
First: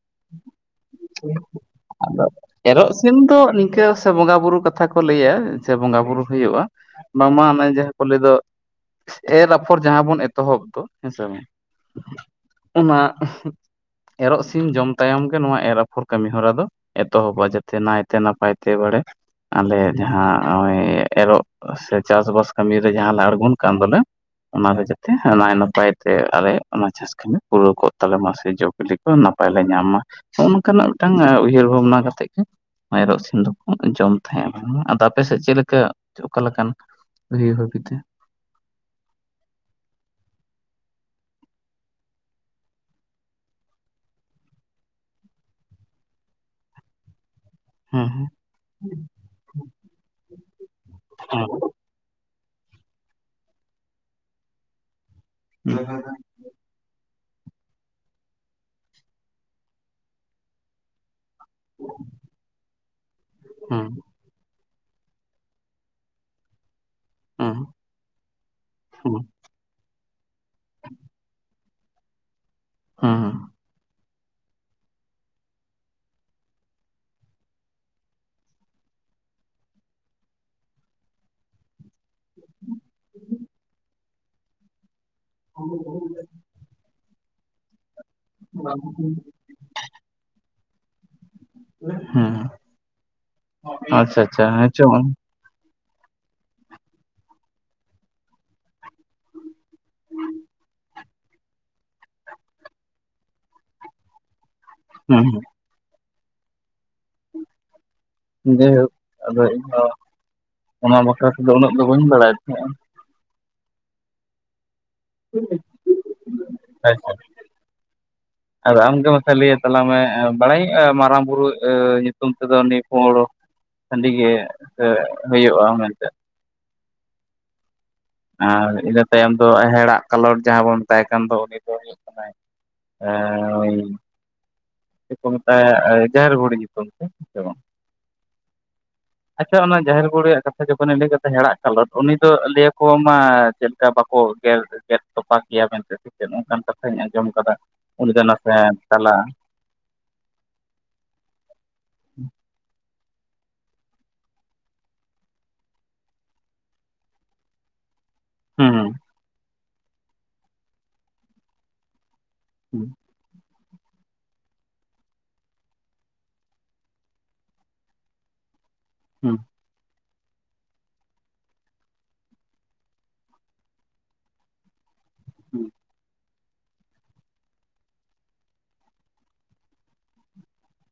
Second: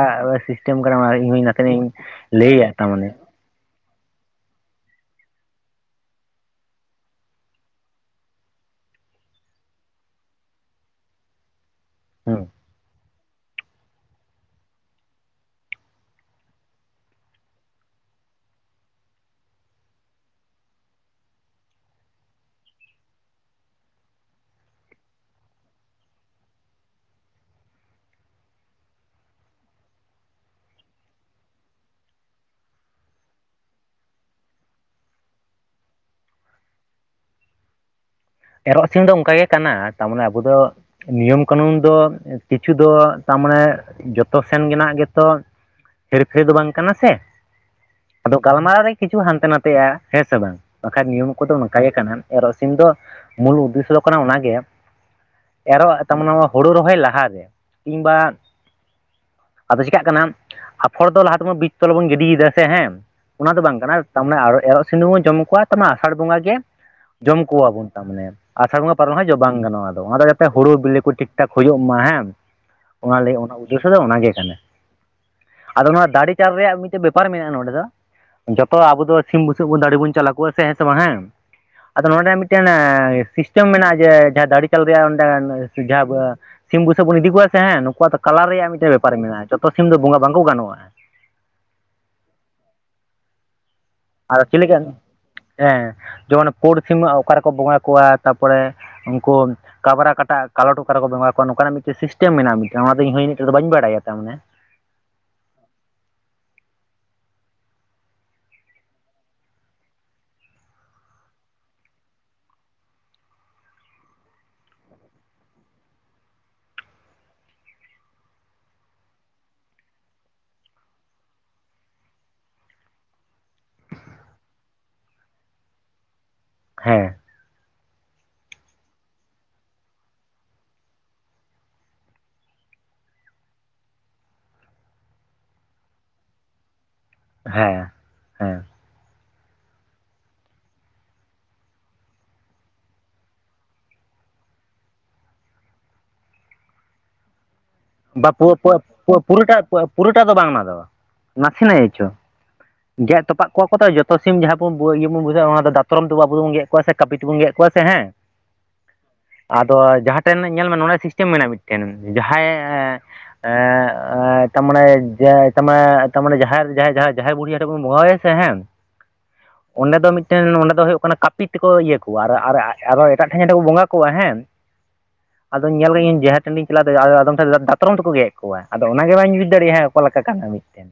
ᱥᱤᱥᱴᱮᱢ ᱠᱟᱱᱟ ᱤᱧ ᱦᱚᱧ ᱱᱟᱛᱱᱟᱤᱧ᱾ ᱟᱫᱚ ᱞᱟᱹᱭᱭᱟ᱾ ᱮᱨᱚᱜ ᱥᱤᱢ ᱫᱚ ᱱᱤᱝᱠᱟᱹ ᱥᱮ ᱵᱚᱸᱜᱟ ᱵᱩᱨᱩ ᱠᱟᱛᱷᱟ ᱠᱚ ᱞᱟᱹᱭᱟ ᱥᱮ ᱵᱚᱸᱜᱟ ᱵᱩᱨᱩ ᱦᱩᱭᱩᱜᱼᱟ ᱵᱟᱝᱢᱟ ᱚᱱᱚᱭ ᱡᱟᱦᱟᱸ ᱠᱚ ᱞᱟᱹᱭ ᱫᱚᱼᱼ ᱮᱨ ᱟᱯᱷᱚᱨ ᱡᱟᱦᱟᱸ ᱵᱚᱱ ᱮᱛᱚᱦᱚᱵ ᱫᱚ ᱦᱮᱸᱥᱮ ᱵᱟᱝ? ᱦᱮᱸ ᱚᱱᱟ [unintelligible] ᱮᱨᱚᱜ ᱥᱤᱢ ᱡᱚᱢ ᱛᱟᱭᱚᱢ ᱜᱮ ᱱᱚᱣᱟ ᱮᱨ ᱟᱯᱷᱚᱨ ᱠᱟᱹᱢᱤ ᱦᱚᱨᱟ ᱫᱚ ᱮᱛᱚᱦᱚᱵᱟ ᱡᱟᱛᱮ ᱱᱟᱭᱛᱮ ᱱᱟᱯᱟᱭ ᱛᱮᱼᱼ ᱛᱮ ᱵᱟᱲᱮ ᱟᱞᱮ ᱡᱟᱦᱟᱸ ᱱᱚᱜᱚᱭ ᱮᱨᱚᱜ ᱥᱮ ᱪᱟᱥᱵᱟᱥ ᱠᱟᱹᱢᱤᱨᱮ ᱡᱟᱦᱟᱸ ᱞᱮ ᱟᱬᱜᱚᱱ ᱠᱟᱱ ᱫᱚᱞᱮᱼᱼ ᱚᱱᱟ ᱨᱮ ᱡᱟᱛᱮ ᱱᱟᱭ ᱱᱟᱯᱟᱭ ᱛᱮ ᱟᱞᱮ ᱚᱱᱟ ᱪᱟᱥ ᱠᱟᱹᱢᱤᱮ ᱯᱩᱨᱟᱹᱣ ᱠᱚᱜ ᱛᱟᱞᱮ ᱢᱟ ᱥᱮ ᱡᱳᱜᱼᱼ ᱞᱤ ᱠᱚ ᱱᱟᱯᱟᱭ ᱞᱮ ᱧᱟᱢ ᱢᱟ ᱱᱚᱜᱼ ᱱᱚᱝᱠᱟᱱᱟᱜ ᱢᱤᱫᱴᱟᱝ ᱩᱭᱦᱟᱹᱨ ᱵᱷᱟᱵᱽᱱᱟ ᱠᱟᱛᱮ ᱜᱮ ᱮᱨᱚᱜ ᱥᱤᱢ ᱫᱚᱼᱼ ᱡᱚᱢ ᱛᱟᱦᱮᱸᱼᱟ ᱟᱫᱚ ᱟᱯ ᱥᱮᱫ ᱪᱮᱫ ᱞᱮᱠᱟ ᱚᱠᱟ ᱞᱮᱠᱟᱱ ᱵᱷ ᱦᱟᱹᱵᱤᱛᱮ? ᱮᱨᱚᱜ ᱥᱤᱧ ᱫᱚ ᱚᱱᱠᱟᱟᱜ ᱜᱮ ᱠᱟᱱᱟ ᱛᱟᱨᱢᱟᱱᱮ ᱟᱵᱚ ᱫᱚᱼᱼ ᱱᱤᱭᱚᱢ ᱠᱟᱹᱱᱩᱱ ᱫᱚ ᱠᱤᱪᱷᱩ ᱫᱚ ᱛᱟᱨᱢᱟᱱᱮ ᱡᱚᱛᱚ ᱥᱮᱱ ᱜᱮ ᱨᱮᱱᱟᱜ ᱜᱮᱛᱚ ᱦᱮᱨ ᱯᱷᱮᱨ ᱫᱚ ᱵᱟᱝ ᱠᱟᱱᱟ ᱥᱮᱼᱼ ᱦᱮᱸ ᱦᱮᱸ ᱟᱫᱚ ᱜᱟᱞᱢᱟᱨᱟᱣ ᱨᱮ ᱠᱤᱪᱷᱩ ᱦᱟᱱᱛᱮ ᱱᱟᱛᱮᱜ-ᱟ ᱦᱮᱸ ᱥᱮ ᱵᱟᱝ ᱵᱟᱝᱠᱷᱟᱱ ᱱᱤᱭᱚᱢ ᱦᱮᱸ ᱠᱚᱫᱚ ᱱᱚᱝᱠᱟ ᱚᱱᱠᱟ ᱜᱮ ᱠᱟᱱᱟ ᱮᱨᱚᱜ ᱥᱤᱢ ᱫᱚ ᱢᱩᱞᱩᱜ ᱫᱤᱥᱟᱜ ᱠᱟᱱᱟ ᱚᱱᱟᱜᱮ ᱦᱮᱸ ᱮᱨᱚᱜ ᱛᱟᱢᱚᱱ ᱦᱳᱲᱳ ᱨᱚᱦᱚᱭ ᱞᱟᱦᱟ ᱠᱤᱝᱵᱟ ᱟᱫᱚ ᱪᱮᱠᱟᱜ ᱠᱟᱱᱟ ᱟᱯᱷᱚᱲ ᱫᱚ ᱞᱟᱦᱟᱼᱼ ᱵᱤᱡ ᱛᱚᱞ ᱵᱚᱱ ᱜᱤᱰᱤ ᱭᱮᱫᱟ ᱥᱮ ᱦᱮᱸ ᱚᱱᱟ ᱫᱚ ᱵᱟᱝ ᱠᱟᱱᱟ ᱛᱟᱨᱢᱟᱱᱮ ᱮᱨᱚᱜ ᱥᱤᱼᱼ ᱥᱤᱢ ᱫᱚᱵᱚᱱ ᱡᱚᱢ ᱠᱚᱣᱟ ᱛᱟᱨᱢᱟᱱᱮ ᱟᱥᱟᱲ ᱵᱚᱸᱜᱟ ᱜᱮ ᱡᱚᱢ ᱦᱮᱸ ᱠᱚᱣᱟᱵᱚᱱ ᱛᱟᱨ ᱢᱟᱱᱮ ᱟᱥᱟᱲ ᱵᱚᱸᱜᱟ ᱯᱟᱨᱚᱢ ᱮᱱ ᱠᱷᱟᱱ ᱡᱚᱢᱼᱼ ᱵᱟᱝ ᱜᱟᱱᱚᱜᱼᱟ ᱟᱫᱚ ᱚᱸᱵᱮᱠᱟᱛᱮ ᱦᱩᱲᱩ ᱵᱤᱞᱤ ᱠᱚ ᱴᱷᱤᱠ ᱴᱷᱟᱠ ᱦᱩᱭᱩᱜ ᱢᱟ ᱦᱮᱸ ᱦᱮᱸ ᱚᱱᱟ ᱞᱟᱹᱜᱤᱫ ᱫᱚ ᱚᱱᱟᱜᱮ ᱠᱟᱱᱟ ᱟᱫᱚ ᱱᱚᱣᱟ ᱫᱟᱲᱮ ᱪᱟᱞ ᱨᱮᱭᱟᱜ ᱢᱤᱫᱴᱤᱡ ᱵᱮᱯᱟᱨ ᱢᱮᱱᱟᱜᱼᱟ ᱱᱚᱰᱮ ᱫᱚ ᱡᱚᱛᱚ ᱟᱵᱚ ᱫᱚ ᱥᱤᱢ ᱵᱩᱥᱟᱜ ᱵᱚᱱ ᱫᱟᱲᱮ ᱵᱚᱱ ᱪᱟᱞ ᱟᱠᱚᱣᱟ ᱦᱮᱸ ᱥᱮ ᱵᱟᱝ ᱦᱮᱸ ᱟᱫᱚ ᱱᱚᱰᱮ ᱢᱤᱫᱼᱼ ᱢᱤᱫᱴᱮᱱ ᱥᱤᱥᱴᱮᱢ ᱢᱮᱱᱟᱜᱼᱟ ᱡᱮ ᱡᱟᱦᱟᱸ ᱫᱟᱲᱮ ᱪᱟᱞ ᱨᱮᱭᱟᱜ ᱚᱸᱰᱮ ᱡᱟᱦᱟᱸ ᱥᱤᱢ ᱜᱩᱥᱟᱹᱜ ᱵᱚᱱ, ᱤᱫᱤ ᱠᱚᱣᱟ ᱥᱮ, ᱦᱮᱸ, ᱱᱩᱠᱩᱣᱟᱜ ᱫᱚ ᱠᱟᱞᱟᱨ ᱨᱮᱭᱟᱜ, ᱢᱤᱫᱴᱟᱝ ᱵᱮᱯᱟᱨ ᱢᱮᱱᱟᱜᱼᱟ, ᱡᱚᱛᱚ ᱥᱤᱢ ᱫᱚ, ᱵᱚᱸᱜᱟ ᱵᱟᱝ ᱠᱚ ᱜᱟᱱᱚᱜᱼᱟ ᱾ [unintelligible] ᱦᱩᱸᱻ ᱾ [unintelligible] ᱟᱼᱪᱷᱟ ᱾ ᱟᱨ, ᱪᱮᱫ ᱞᱮᱠᱟᱱ, ᱦᱮᱸ, ᱡᱮᱢᱚᱱ ᱯᱩᱸᱰ ᱥᱤᱢᱟᱜ, ᱚᱠᱟ ᱨᱮᱠᱚ, ᱵᱚᱸᱜᱟ ᱠᱚᱣᱟ, ᱛᱟ ᱯᱚᱨᱮ ᱩᱱᱠᱩᱱ ᱠᱟᱵᱽᱨᱟ ᱠᱟᱴᱟ ᱠᱟᱞᱚᱴ, ᱚᱠᱟ ᱨᱮᱠᱚ ᱵᱚᱸᱜᱟ ᱠᱚᱣᱟ, ᱱᱚᱝᱠᱟᱱᱟᱜ ᱢᱤᱫᱴᱟᱝ ᱥᱤᱥᱴᱮᱢ ᱢᱮᱱᱟᱜᱼᱟ, ᱚᱱᱟ ᱫᱚ, ᱤᱧ ᱦᱚᱸ ᱤᱧ ᱛᱮᱫᱚ, ᱵᱟᱹᱧ ᱵᱟᱲᱟᱭᱟ ᱾ ᱛᱟᱨ ᱢᱟᱱᱮ ᱦᱩᱸ ᱦᱩᱸᱻ ᱾ ᱡᱟᱭᱦᱳᱠ, ᱟᱫᱚ ᱤᱧ ᱫᱚ, ᱚᱱᱟ ᱵᱟᱠᱷᱨᱟ ᱛᱮᱫᱚ, ᱩᱱᱟᱹᱜ ᱫᱚ, ᱵᱟᱹᱧ ᱵᱟᱲᱟᱭ ᱛᱟᱦᱮᱸᱫᱼᱟ ᱾ [unintelligible] ᱟᱪᱷᱟ ᱾ ᱟᱨ, ᱟᱢᱜᱮ ᱢᱟᱥᱮ, ᱞᱟᱹᱭ ᱛᱟᱞᱟᱝ ᱢᱮ, ᱵᱟᱲᱟᱭ ᱟᱹᱧ ᱢᱟᱨᱟᱝ ᱵᱩᱨᱩ, ᱧᱩᱛᱩᱢ ᱛᱮᱫᱚ, ᱩᱱᱤ ᱯᱩᱸᱰ ᱦᱟᱺᱰᱤ ᱜᱮ, ᱮᱼᱦᱩᱭᱩᱜᱼᱟ, ᱢᱮᱱᱛᱮ ᱾ ᱦᱮᱸᱻ ᱾ ᱟᱨ, ᱤᱱᱟᱹ ᱛᱟᱭᱚᱢ ᱫᱚ, ᱦᱮᱲᱟᱜ ᱠᱟᱞᱚᱴ, ᱡᱟᱦᱟᱸ ᱵᱚᱱ ᱢᱮᱛᱟᱭ ᱠᱟᱱ ᱫᱚ, ᱩᱱᱤ ᱫᱚ, ᱦᱩᱭᱩᱜ ᱠᱟᱱᱟᱭ ᱮᱸᱻ ᱪᱮᱛᱠᱚ ᱢᱮᱛᱟᱭ, ᱡᱟᱦᱮᱨ ᱵᱩᱰᱷᱤ ᱧᱩᱛᱩᱢ ᱛᱮ ᱾ ᱦᱮᱸᱻ ᱦᱮᱸ ᱾ ᱟᱪᱷᱟ, ᱚᱱᱟ ᱡᱟᱦᱮᱨ ᱵᱩᱰᱷᱤᱭᱟᱜ, ᱠᱟᱛᱷᱟ ᱡᱚᱠᱷᱚᱱᱮᱢ, ᱞᱟᱹᱭ ᱠᱟᱛᱮ, ᱦᱮᱲᱟᱜ ᱠᱟᱞᱚᱴ, ᱩᱱᱤ ᱫᱚ, ᱞᱟᱹᱭ ᱭᱟᱠᱚ, ᱢᱟ, ᱪᱮᱫ ᱞᱮᱠᱟ ᱵᱟᱠᱚ, ᱜᱮᱫ ᱜᱮᱫ ᱛᱚᱯᱟᱜ ᱜᱮᱭᱟ, ᱢᱮᱱᱛᱮ ᱥᱮ ᱪᱮᱫ? ᱱᱚᱝ ᱠᱟᱱ ᱠᱟᱛᱷᱟᱧ, ᱟᱸᱡᱚᱢ ᱟᱠᱟᱫᱟ ᱾ ᱵᱟ ᱯᱩᱣᱟ, ᱯᱩᱣᱟ ᱯᱩᱣᱟ ᱯᱩᱨᱟᱹᱴᱟᱜ, ᱯᱩᱨᱟ. ᱴᱟᱜ ᱫᱚ ᱵᱟᱝ ᱱᱟᱥᱮᱱᱟᱜ ᱜᱮ ᱪᱚᱝ ᱜᱮᱫ ᱛᱚᱯᱟᱜ ᱠᱚᱣᱟ ᱠᱚ ᱛᱚ, ᱡᱚᱛᱚ ᱥᱤᱢ, ᱡᱟᱦᱟᱸ ᱵᱚ ᱱᱤᱭᱟ [unintelligible] ᱹ ᱵᱚᱱ, ᱵᱩᱡᱷᱟᱹᱜᱣᱟ ᱾ ᱚᱱᱟ ᱫᱚ, ᱫᱟᱛᱨᱚᱢ ᱛᱮᱵᱚ, ᱟᱵᱚ ᱫᱚ ᱜᱮᱫ ᱠᱚᱣᱟ, ᱥᱮ ᱠᱟᱹᱯᱤ ᱛᱮᱵᱚᱱ ᱜᱮᱫ ᱠᱚᱣᱟ, ᱥᱮ ᱦᱮᱸ ᱾ ᱦᱩᱸᱻ ᱾ ᱟᱫᱚ, ᱡᱟᱦᱟᱸ ᱴᱷᱮᱱ ᱧᱮᱞ ᱢᱮ, ᱱᱚᱰᱮ ᱢᱤᱫᱴᱮᱱ ᱥᱤᱥᱴᱟᱢ ᱢᱮᱱᱟᱜᱼᱟ, ᱢᱤᱫᱴᱮᱱ ᱡᱟᱦᱟᱸᱭ ᱦᱩᱸ ᱮᱸᱻᱭᱼᱟᱸ ᱾ ᱮᱼᱛᱟ ᱢᱟᱱᱮ, ᱡᱟ ᱛᱟ ᱢᱟᱱᱮ, ᱛᱟᱨᱢᱟᱱᱮ ᱡᱟᱦᱮᱨ ᱡᱟᱦᱮᱨ ᱡᱟᱦᱮᱨ ᱵᱩᱰᱷᱤ ᱟᱛᱮ ᱵᱚᱱ ᱵᱚᱸᱜᱟ ᱦᱟᱭᱟ ᱥᱮ ᱦᱮᱸ ᱾ ᱦᱩᱸ ᱾ ᱚᱸᱰᱮ ᱫᱚ ᱢᱤᱫᱴᱮᱱ, ᱚᱸᱰᱮ ᱫᱚ ᱦᱩᱭᱩᱜ ᱠᱟᱱᱟ, ᱠᱟᱹᱯᱤ ᱛᱮᱠᱚ, ᱤᱭᱟᱹ ᱠᱚᱣᱟ ᱟᱨ ᱟᱨᱚ, ᱮᱴᱟᱜ ᱴᱷᱮᱱ, ᱠᱚ ᱵᱚᱸᱜᱟ ᱠᱚᱣᱟ ᱦᱮᱸ ᱾ [unintelligible] ᱟᱫᱩᱧ ᱧᱮᱞ ᱜᱤᱧ ᱡᱟᱦᱮᱨ ᱴᱷᱮᱱᱤᱧ ᱪᱟᱞᱟᱣ ᱫᱟᱲᱮᱭᱟᱜ-ᱟ, ᱟᱫᱚᱢ ᱫᱟᱛᱨᱚᱢ ᱛᱮᱠᱚ ᱜᱮᱫ ᱠᱚᱣᱟ, ᱟᱫᱚ ᱚᱱᱟ ᱜᱮ ᱵᱟᱹᱧ ᱵᱩᱡᱽ ᱫᱟᱲᱮᱭᱟᱜᱼᱟ, ᱚᱠᱟ ᱞᱮᱠᱟ ᱠᱟᱱᱟ, ᱢᱤᱫᱴᱮᱱ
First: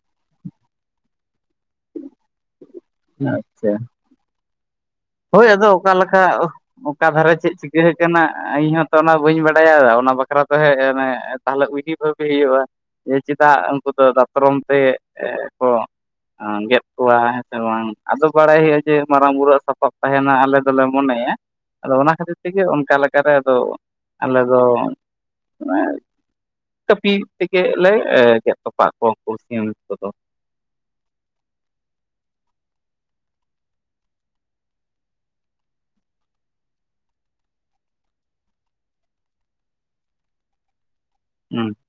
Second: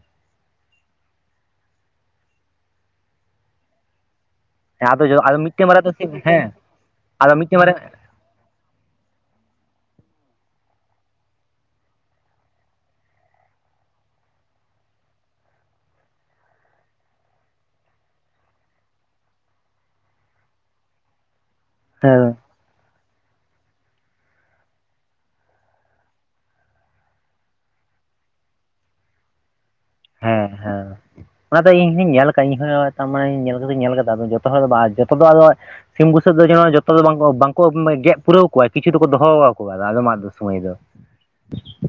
ᱟᱪᱼᱪᱟ ᱾ ᱦᱮᱸ ᱟᱫᱚ ᱦᱚᱭ ᱟᱫᱚ, ᱢᱤᱫᱴᱮᱱ ᱵᱟᱨᱭᱟ ᱫᱚ ᱚᱠᱟ ᱞᱮᱠᱟ? ᱚᱦ, ᱦᱮᱸ ᱚᱠᱟ ᱫᱷᱟᱨᱮ, ᱟᱫᱚ ᱪᱮᱫ ᱢᱤᱫᱴᱮᱱ ᱵᱟᱨᱭᱟ ᱪᱤᱠᱟ ᱟᱠᱟᱱᱟ ᱾ ᱠᱮᱱᱟ, ᱤᱧ ᱦᱚᱸ ᱛᱚ, ᱚᱱᱟ ᱵᱟᱹᱧ ᱵᱟᱰᱟᱭᱟ, ᱚᱱᱟ ᱵᱟᱠᱷᱨᱟ ᱛᱮ, ᱚᱦᱮ ᱚᱱᱮ ᱛᱟᱦᱚᱞᱮ, ᱩᱭᱦᱤ ᱵᱷᱟᱹᱵᱤ ᱦᱩᱭᱩᱜ-ᱟ ᱾ ᱡᱮ, ᱪᱮᱫᱟᱜ? ᱩᱱᱠᱩ ᱫᱚ ᱫᱟᱛᱨᱚᱢ ᱛᱮ, ᱮᱻ ᱠᱚ ᱟᱸᱻ ᱜᱮᱫ ᱠᱚᱣᱟ, ᱦᱮᱸ ᱥᱮ ᱵᱟᱝ, ᱟᱫᱚ ᱵᱟᱲᱟᱭ ᱦᱩᱭᱩᱜ-ᱟ, ᱡᱮ ᱢᱟᱨᱟᱝ ᱵᱩᱨᱩᱣᱟᱜ ᱥᱟᱯᱟᱵ ᱛᱟᱦᱮᱱᱟ, ᱟᱞᱮ ᱫᱚᱞᱮ ᱢᱚᱱᱮᱭᱟ, ᱟᱫᱚ ᱚᱱᱟ ᱦᱮᱸ ᱠᱷᱟᱹᱛᱤᱨ ᱴᱷᱤᱠ ᱜᱮ, ᱚᱱᱠᱟ ᱞᱮᱠᱟᱛᱮ ᱟᱫᱚ, ᱟᱞᱮ ᱫᱚ ᱠᱟᱹᱯᱤ ᱛᱮᱜᱮ ᱞᱮ, ᱜᱮᱫ ᱛᱚᱯᱟᱜ ᱠᱚᱣᱟ, ᱩᱱᱠᱩ ᱥᱤᱢ ᱠᱚᱫᱚ ᱾ ᱦᱮᱸ ᱦᱮᱸ ᱚᱱᱟ [unintelligible] ᱫᱚ ᱤᱧ ᱦᱩᱸᱧ ᱧᱮᱞ ᱟᱠᱟᱫᱟᱼᱟ, ᱤᱧ ᱦᱚᱸ ᱛᱟᱨᱢᱟᱱᱮ, ᱧᱮᱞ ᱠᱟᱛᱮᱧ ᱧᱮᱞ ᱟᱠᱟᱫᱟ, ᱟᱫᱚ ᱡᱚᱛᱚ ᱦᱚᱲ ᱫᱚ ᱵᱟᱝ, ᱡᱚᱛᱚ ᱫᱚ, ᱟᱫᱚ ᱥᱤᱢ ᱵᱩᱥᱟᱹᱜ ᱫᱚ, ᱡᱮᱱᱚᱱ ᱡᱚᱛᱚ ᱫᱚ ᱵᱟᱝ, ᱵᱟᱝᱠᱚ ᱜᱮᱫ ᱯᱩᱨᱟᱹᱣ ᱠᱚᱣᱟ, ᱠᱤᱪᱷᱩ ᱫᱚᱠᱚ, ᱫᱚᱦᱚ ᱠᱟᱠᱚᱣᱟ, ᱟᱫᱚᱢ ᱟᱫᱚᱢ ᱾ ᱥᱚᱢᱚᱭ ᱫᱚ ᱦᱩᱸ [unintelligible]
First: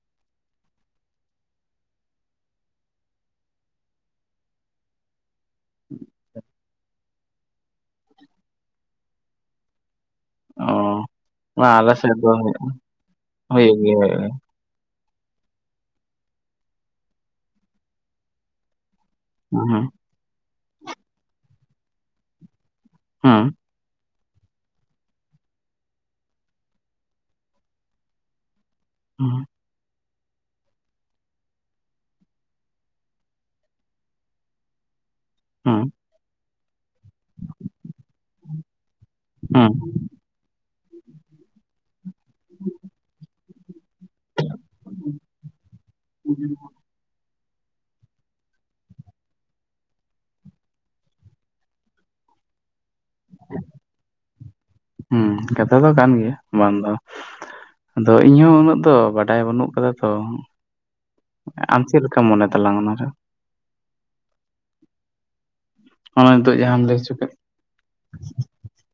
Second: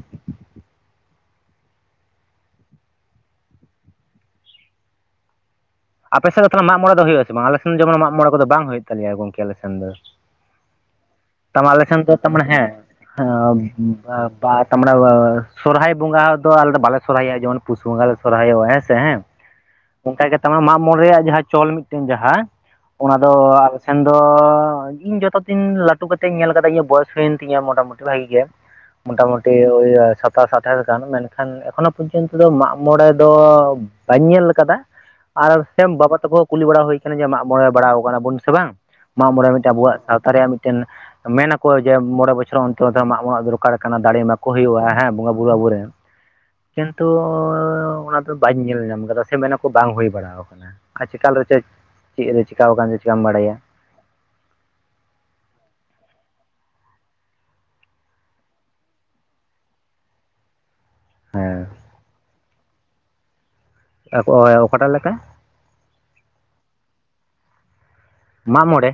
ᱟᱯᱮ ᱥᱮᱫ ᱫᱚ ᱛᱟᱞᱟᱝ, ᱢᱟᱜ ᱢᱚᱬᱮ ᱫᱚ, ᱦᱩᱭᱩᱜ ᱟᱥᱮ ᱵᱟᱝ, ᱟᱞᱮ ᱥᱮᱱ ᱡᱚᱮᱢᱚᱱ ᱢᱟᱜ ᱢᱚᱬᱮ ᱠᱚᱫᱚ ᱵᱟᱝ ᱦᱩᱭᱩᱜᱼᱟ, ᱛᱟᱞᱮᱭᱟ ᱜᱚᱝᱠᱮ ᱟᱞᱮ ᱥᱮᱱ ᱫᱚ‌ ᱚ ᱾ ᱵᱟᱝ ᱛᱟᱢᱟ ᱟᱞᱮ ᱞᱮᱠᱷᱟᱱ ᱥᱮᱫ ᱫᱚ ᱢᱟᱱᱮ ᱦᱮᱸ, ᱦᱩᱭᱩᱜ ᱜᱮᱭᱟ ᱚᱸᱻᱯᱟᱨᱴ [unintelligible] ᱛᱟᱢᱲᱟ ᱣᱣᱟ, [unintelligible] ᱥᱚᱨᱦᱟᱭ ᱵᱚᱸᱜᱟ ᱫᱚ ᱟᱞᱮ ᱫᱚ ᱵᱟᱞᱮ ᱥᱚᱨᱦᱟᱭᱚᱜᱼᱟ, ᱡᱮᱢᱚᱱ ᱯᱩᱥ ᱵᱚᱸᱜᱟ ᱞᱮ, ᱥᱚᱨᱦᱟᱭᱚᱜᱼᱟ, ᱦᱮᱸ ᱥᱮ, ᱦᱮᱸ ᱾ ᱦᱩᱸᱦᱩᱸ ᱾ ᱚᱱᱠᱟ ᱜᱮ ᱛᱟᱱ ᱢᱟᱜ ᱢᱚᱬᱮ ᱨᱮᱭᱟᱜ ᱡᱟᱸᱦᱟᱸ ᱪᱚᱞ ᱢᱤᱫᱴᱮᱱ ᱡᱟᱸᱦᱟᱸ ᱚᱱᱟ ᱫᱚ᱾ ᱦᱩᱸ ᱥᱮᱱ ᱫᱚ ᱤᱧ ᱡᱚᱛᱚ ᱫᱤᱱ ᱞᱟᱹᱴᱩ ᱠᱟᱹᱛᱮᱧ ᱧᱮᱞ ᱟᱠᱟᱫᱟ ᱤᱧᱟᱹᱜ ᱵᱚᱭᱮᱥ ᱦᱩᱭ ᱮᱱ ᱛᱤᱧᱟ ᱢᱚᱴᱟ ᱢᱩᱴᱤ ᱵᱷᱟᱜᱮ ᱜᱮ᱾ [inaudible] ᱢᱚᱴᱟ ᱢᱩᱴᱤ ᱳᱭ ᱥᱟᱛᱟᱥ ᱟᱴᱷᱟᱥ ᱜᱟᱱ ᱢᱮᱱᱠᱷᱟᱱ ᱮᱠᱷᱚᱱᱳ ᱯᱚᱨᱡᱚᱱᱛᱚ ᱫᱚ ᱢᱟᱜ ᱢᱚᱬᱮ ᱫᱚ᱾ ᱵᱟᱹᱧ ᱧᱮᱞ ᱠᱟᱫᱟ ᱟᱨ ᱦᱩᱸ ᱥᱮᱢ ᱵᱟᱵᱟ ᱛᱟᱠᱚ ᱦᱚᱸ ᱠᱩᱞᱤ ᱵᱟᱲᱟ ᱦᱩᱭ ᱠᱟᱱᱟ ᱡᱮ ᱢᱟᱜ ᱢᱚᱬᱮ ᱵᱟᱲᱟᱣ ᱠᱟᱱᱟ ᱵᱚᱱ ᱥᱮ ᱵᱟᱝ᱾ ᱢᱟᱜ ᱢᱚᱬᱮ ᱢᱤᱫᱴᱮᱱ ᱟᱵᱚᱣᱟᱜ ᱦᱩᱸ ᱥᱟᱶᱛᱟ ᱨᱮᱭᱟᱜ ᱢᱤᱫᱴᱮᱱ ᱢᱮᱱ ᱟᱠᱚ ᱡᱮ ᱢᱚᱬᱮ ᱵᱚᱪᱷᱚᱨ ᱚᱱᱛᱚᱨ ᱢᱟᱜ ᱢᱚᱬᱮᱜ ᱫᱚᱨᱠᱟᱨ ᱠᱟᱱᱟ ᱫᱟᱲᱮ ᱮᱢᱟ ᱠᱚ ᱦᱩᱭᱩᱜᱼᱟ᱾ ᱦᱮᱸ ᱵᱚᱸᱜᱟ ᱵᱩᱨᱩ ᱟᱵᱚ ᱨᱮᱱ᱾ ᱠᱤᱱᱛᱩ ᱚᱱᱟ ᱫᱚ ᱵᱟᱹᱧ ᱧᱮᱞ ᱧᱟᱢ ᱠᱟᱫᱟ ᱥᱮ ᱢᱮᱱᱟ ᱠᱚ ᱵᱟᱝ ᱦᱩᱭ ᱟᱠᱟᱱᱟ᱾ [unintelligible] ᱪᱮᱠᱟᱞ ᱨᱮ ᱪᱚ ᱪᱮᱫ ᱨᱮ ᱪᱤᱠᱟᱣ ᱟᱠᱟᱱ ᱪᱮᱠᱟᱢ ᱵᱟᱲᱟᱭᱟ᱾ ᱦᱮᱸ ᱠᱟᱛᱷᱟ ᱫᱚ ᱠᱟᱱ ᱜᱮᱭᱟ ᱵᱟᱝ ᱫᱚ᱾ ᱟᱫᱚ ᱤᱧ ᱦᱚ ᱩᱱᱟᱹᱜ ᱫᱚ ᱵᱟᱰᱟᱭ ᱵᱟᱹᱱᱩᱜ ᱠᱟᱫᱟ ᱛᱚ᱾ ᱟᱢ ᱪᱮᱫ ᱞᱮᱠᱟᱢ ᱢᱚᱱᱮ ᱛᱟᱞᱟᱝ ᱚᱱᱟ ᱨᱮ᱾ [unintelligible] ᱚᱠᱟᱴᱟᱜ ᱞᱮᱠᱟ᱾ ᱚᱱᱟ ᱱᱤᱛᱚᱜ ᱡᱟᱸᱦᱟᱸᱢ ᱞᱟᱹᱭ ᱦᱚᱪᱚ ᱠᱮᱫ᱾ ᱢᱟᱜ ᱢᱚᱬᱮ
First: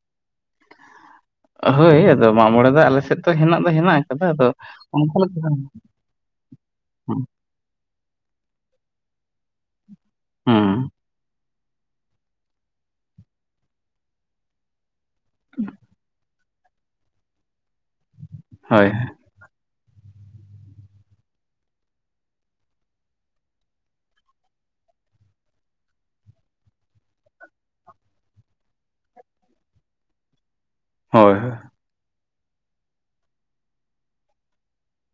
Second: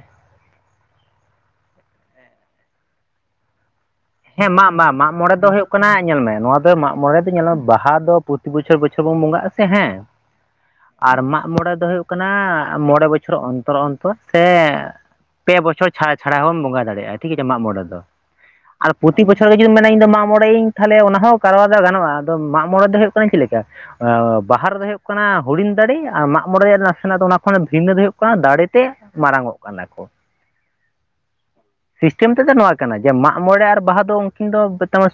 ᱦᱳᱭ ᱟᱫᱚ ᱢᱟᱜ ᱢᱚᱬᱮ ᱫᱚ ᱟᱞᱮᱥᱮᱫ ᱫᱚ ᱦᱮᱱᱟᱜ ᱫᱚ ᱦᱮᱱᱟᱜᱼᱟ᱾ ᱦᱮᱸ ᱢᱟᱜ ᱢᱟ ᱢᱟᱜ ᱢᱚᱬᱮ ᱫᱚ ᱦᱩᱭᱩᱜ ᱠᱟᱱᱟ᱾ ᱧᱮᱞ ᱢᱮ ᱱᱚᱣᱟ ᱫᱚ ᱢᱟᱜ ᱢᱚᱬᱮ ᱦᱩᱸ ᱫᱚ ᱧᱮᱞ ᱢᱮ ᱵᱟᱦᱟ ᱫᱚ ᱯᱨᱚᱛᱤ ᱵᱚᱪᱷᱚᱨ ᱵᱚᱪᱷᱚᱨ ᱵᱚᱱ ᱵᱚᱸᱜᱟᱜᱼᱟ ᱥᱮ ᱦᱮᱸ ᱦᱩᱸ ᱟᱨ ᱢᱟᱜ ᱢᱚᱬᱮ ᱫᱚ ᱦᱩᱭᱩᱜ ᱠᱟᱱᱟ ᱢᱚᱬᱮ ᱵᱚᱪᱷᱚᱨ ᱚᱱᱛᱚᱨ ᱚᱱᱛᱚᱨ ᱥᱮ ᱯᱮ ᱵᱚᱪᱷᱚᱨ ᱪᱷᱟᱲᱟ ᱪᱷᱟᱲᱟ ᱦᱚᱵᱚᱱ ᱵᱚᱸᱜᱟ ᱫᱟᱲᱮᱭᱟᱜᱼᱟ ᱴᱷᱤᱠ ᱟᱪᱷᱮ ᱢᱟᱜ ᱢᱚᱬᱮ ᱨᱮᱫᱚ ᱦᱳᱭ ᱟᱨ ᱯᱨᱚᱛᱤ ᱵᱚᱪᱷᱚᱨ ᱜᱮ ᱡᱩᱫᱤᱢ ᱢᱮᱱᱟ ᱤᱧ ᱢᱟᱜ ᱢᱚᱬᱮᱧ ᱛᱟᱦᱚᱞᱮ ᱚᱱᱟ ᱦᱚᱸ ᱠᱟᱨᱣᱟ ᱫᱚ ᱜᱟᱱᱚᱜᱼᱟ, ᱟᱫᱚ ᱢᱟᱜ ᱢᱚᱬᱮ ᱫᱚ ᱦᱩᱭᱩᱜ ᱠᱟᱱᱟ ᱪᱮᱫ ᱞᱮᱠᱟ, ᱵᱟᱦᱟ ᱨᱮ ᱫᱚ ᱦᱩᱭᱩᱜ ᱠᱟᱱᱟ ᱦᱩᱰᱤᱧ ᱫᱟᱲᱮ ᱟᱨ ᱢᱟᱜ ᱢᱚᱬᱮ ᱨᱮᱭᱟᱜ ᱱᱟᱥᱮᱱᱟᱜ ᱫᱚ ᱚᱱᱟ ᱠᱷᱚᱱ ᱵᱷᱤᱱᱟᱹ ᱫᱚ ᱦᱩᱭᱩᱜ ᱠᱟᱱᱟ ᱫᱟᱲᱮ ᱛᱮ᱾ ᱢᱟᱨᱟᱝ ᱚᱜ ᱠᱟᱱᱟ ᱠᱚ᱾ ᱦᱳᱭ ᱦᱳᱭ ᱥᱤᱥᱴᱮᱢ ᱛᱮᱛᱫᱚ ᱱᱚᱣᱟ ᱠᱟᱱᱟ ᱡᱮ ᱢᱟᱜ ᱢᱚᱬᱮ ᱟᱨ ᱵᱟᱦᱟ ᱫᱚ ᱩᱱᱠᱤᱱ ᱫᱚ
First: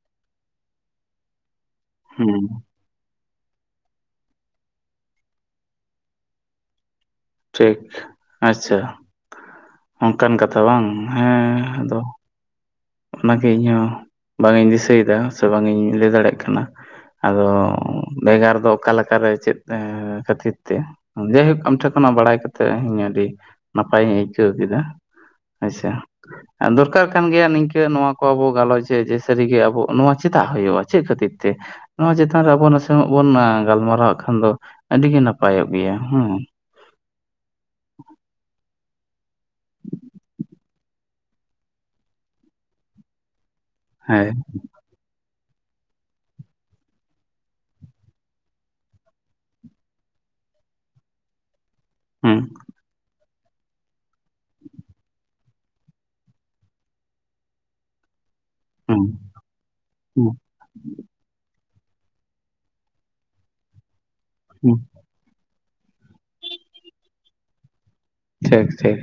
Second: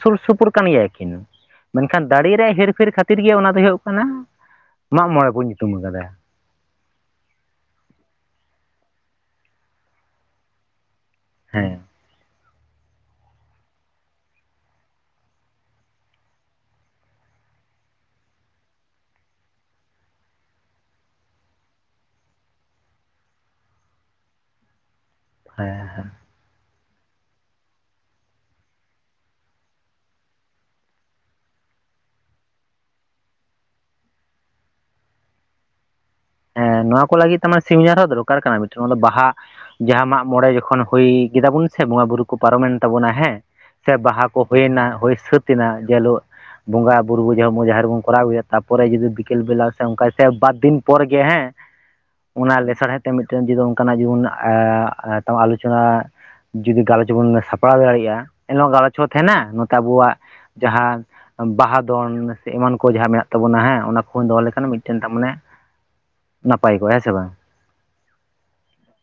ᱥᱩᱨ ᱥᱩᱯᱩᱨ ᱠᱟᱱ ᱜᱮᱭᱟ ᱠᱤᱱ, ᱢᱮᱱᱠᱷᱟᱱ ᱫᱟᱲᱮ ᱦᱩᱸ ᱨᱮᱭᱟᱜ ᱦᱮᱨ-ᱯᱷᱮᱨ ᱠᱷᱟᱹᱛᱤᱨ ᱠᱷᱟᱹᱛᱤᱨ ᱜᱮ ᱚᱱᱟ ᱫᱚ ᱦᱩᱭᱩᱜ ᱠᱟᱱᱟ ᱢᱟᱜ ᱢᱚᱬᱮ ᱵᱚᱱ ᱧᱩᱛᱩᱢ ᱠᱟᱫᱟ᱾ ᱴᱷᱤᱠ, ᱟᱪᱷᱟ ᱚᱱᱠᱟᱱ ᱠᱟᱛᱷᱟ ᱵᱟᱝ ᱦᱮᱸ᱾ ᱦᱮᱸ ᱟᱫᱚ ᱚᱱᱟ ᱜᱮ ᱤᱧᱦᱚᱸ ᱵᱟᱝ ᱤᱧ ᱫᱤᱥᱟᱹᱭᱮᱫᱟ ᱥᱮ ᱵᱟᱝ ᱤᱧ ᱞᱟᱹᱭ ᱫᱟᱲᱮᱭᱟᱜ ᱠᱟᱱᱟ᱾ ᱟᱫᱚ ᱵᱷᱮᱜᱟᱨ ᱫᱚ ᱚᱠᱟ ᱞᱮᱠᱟ ᱨᱮ ᱪᱮᱫ ᱠᱷᱟᱹᱛᱤᱨ ᱛᱮ᱾ ᱡᱟᱭᱦᱳᱠ ᱟᱢ ᱴᱷᱮᱱ ᱠᱷᱚᱱᱟᱜ ᱵᱟᱲᱟᱭ ᱠᱟᱛᱮᱫ ᱤᱧ ᱟᱹᱰᱤ ᱱᱟᱯᱟᱭ ᱤᱧ ᱟᱹᱭᱠᱟᱹᱣ ᱠᱮᱫᱟ᱾ ᱦᱮᱸ ᱟᱪᱷᱟ ᱫᱚᱨᱠᱟᱨ ᱠᱟᱱ ᱜᱮᱭᱟ ᱱᱤᱝᱠᱟᱹ ᱱᱚᱣᱟ ᱠᱚ ᱟᱵᱚ ᱜᱟᱞᱚᱪ ᱮ ᱡᱮ ᱥᱟᱹᱨᱤ ᱜᱮ ᱟᱵᱚ ᱱᱚᱣᱟ ᱪᱮᱫᱟᱜ ᱦᱩᱭᱩᱜᱼᱟ ᱪᱮᱫ ᱠᱷᱟᱹᱛᱤᱨ ᱛᱮ᱾ ᱱᱚᱣᱟ ᱪᱮᱛᱟᱱ ᱨᱮ ᱟᱵᱚ ᱱᱟᱥᱮᱱᱟᱜ ᱵᱚᱱ ᱜᱟᱞᱢᱟᱨᱟᱣᱟᱜ ᱠᱷᱟᱱ ᱫᱚ ᱟᱹᱰᱤ ᱜᱮ ᱱᱟᱯᱟᱭᱚᱜ ᱜᱮᱭᱟ ᱦᱮᱸ ᱦᱮᱸ, ᱱᱚᱣᱟ ᱠᱚ ᱞᱟᱹᱜᱤᱫ ᱛᱮ ᱥᱤᱢ ᱡᱟᱣᱨᱟ ᱦᱚᱸ ᱫᱚᱨᱠᱟᱨ ᱠᱟᱱᱟ ᱢᱤᱫᱴᱮᱱ ᱱᱚᱣᱟ ᱫᱚ ᱵᱟᱦᱟ᱾ ᱡᱟᱸᱦᱟᱸ ᱢᱟᱜ ᱢᱚᱬᱮ ᱡᱚᱠᱷᱚᱱ ᱦᱩᱭ ᱠᱮᱫᱟᱵᱚᱱ ᱥᱮ ᱵᱚᱸᱜᱟ ᱵᱩᱨᱩ ᱠᱚ ᱯᱟᱨᱚᱢᱮᱱ ᱛᱟᱵᱚᱱᱟ ᱦᱮᱸ ᱥᱮ ᱵᱟᱦᱟ ᱦᱮᱸ ᱠᱚ ᱦᱩᱭ ᱮᱱᱟ ᱦᱩᱭ ᱥᱟᱹᱛ ᱮᱱᱟ ᱡᱮ ᱦᱤᱞᱳᱜ᱾ ᱵᱚᱸᱜᱟ ᱵᱩᱨᱩ ᱡᱚ ᱡᱟᱦᱮᱨ ᱨᱮ ᱵᱚᱱ ᱠᱚᱨᱟᱣ ᱟᱹᱜᱩᱭᱟ ᱛᱟᱯᱚᱨᱮ ᱡᱩᱫᱤ ᱵᱤᱠᱮᱞ ᱵᱮᱞᱟ ᱥᱮ ᱚᱱᱠᱟ ᱥᱮ ᱵᱟᱨ ᱫᱤᱱ ᱯᱚᱨ ᱜᱮ ᱦᱮᱸ ᱦᱮᱸ ᱚᱱᱟ ᱞᱟᱸᱥᱟᱲᱦᱮᱫ ᱛᱮ ᱢᱤᱫ ᱢᱤᱫᱴᱮᱱ ᱡᱩᱫᱤ ᱚᱱᱠᱟᱱᱟᱜ ᱡᱩᱫᱤ ᱵᱚᱱ [unintelligible] ᱟᱞᱳᱪᱚᱱᱟ᱾ ᱡᱩᱫᱤ ᱜᱟᱞᱚᱪ ᱵᱚᱱ ᱥᱟᱯᱲᱟᱣ ᱫᱟᱲᱮᱭᱟᱜᱼᱟ ᱮᱱ ᱦᱚ ᱜᱟᱞᱚᱪ ᱦᱚᱸ ᱛᱟᱦᱮᱱᱟ ᱱᱚᱛᱮ ᱟᱵᱚᱣᱟᱜ᱾ ᱦᱮᱸ ᱡᱟᱦᱟᱸ ᱵᱟᱦᱟ ᱫᱚᱱ ᱥᱮ ᱮᱢᱟᱱ ᱠᱚ ᱡᱟᱦᱟᱸ ᱢᱮᱱᱟᱜ ᱛᱟᱵᱚᱱᱟ ᱦᱮᱸ ᱚᱱᱟ ᱠᱚ ᱫᱚᱦᱚ ᱞᱮᱠᱷᱟᱱ ᱦᱮᱸ ᱢᱤᱫᱴᱮᱱ ᱛᱚ ᱢᱟᱱᱮᱼᱼ ᱱᱟᱯᱟᱭ ᱠᱚ ᱦᱮᱸ ᱥᱮ ᱵᱟᱝ? ᱴᱷᱤᱠ ᱴᱷᱤᱠ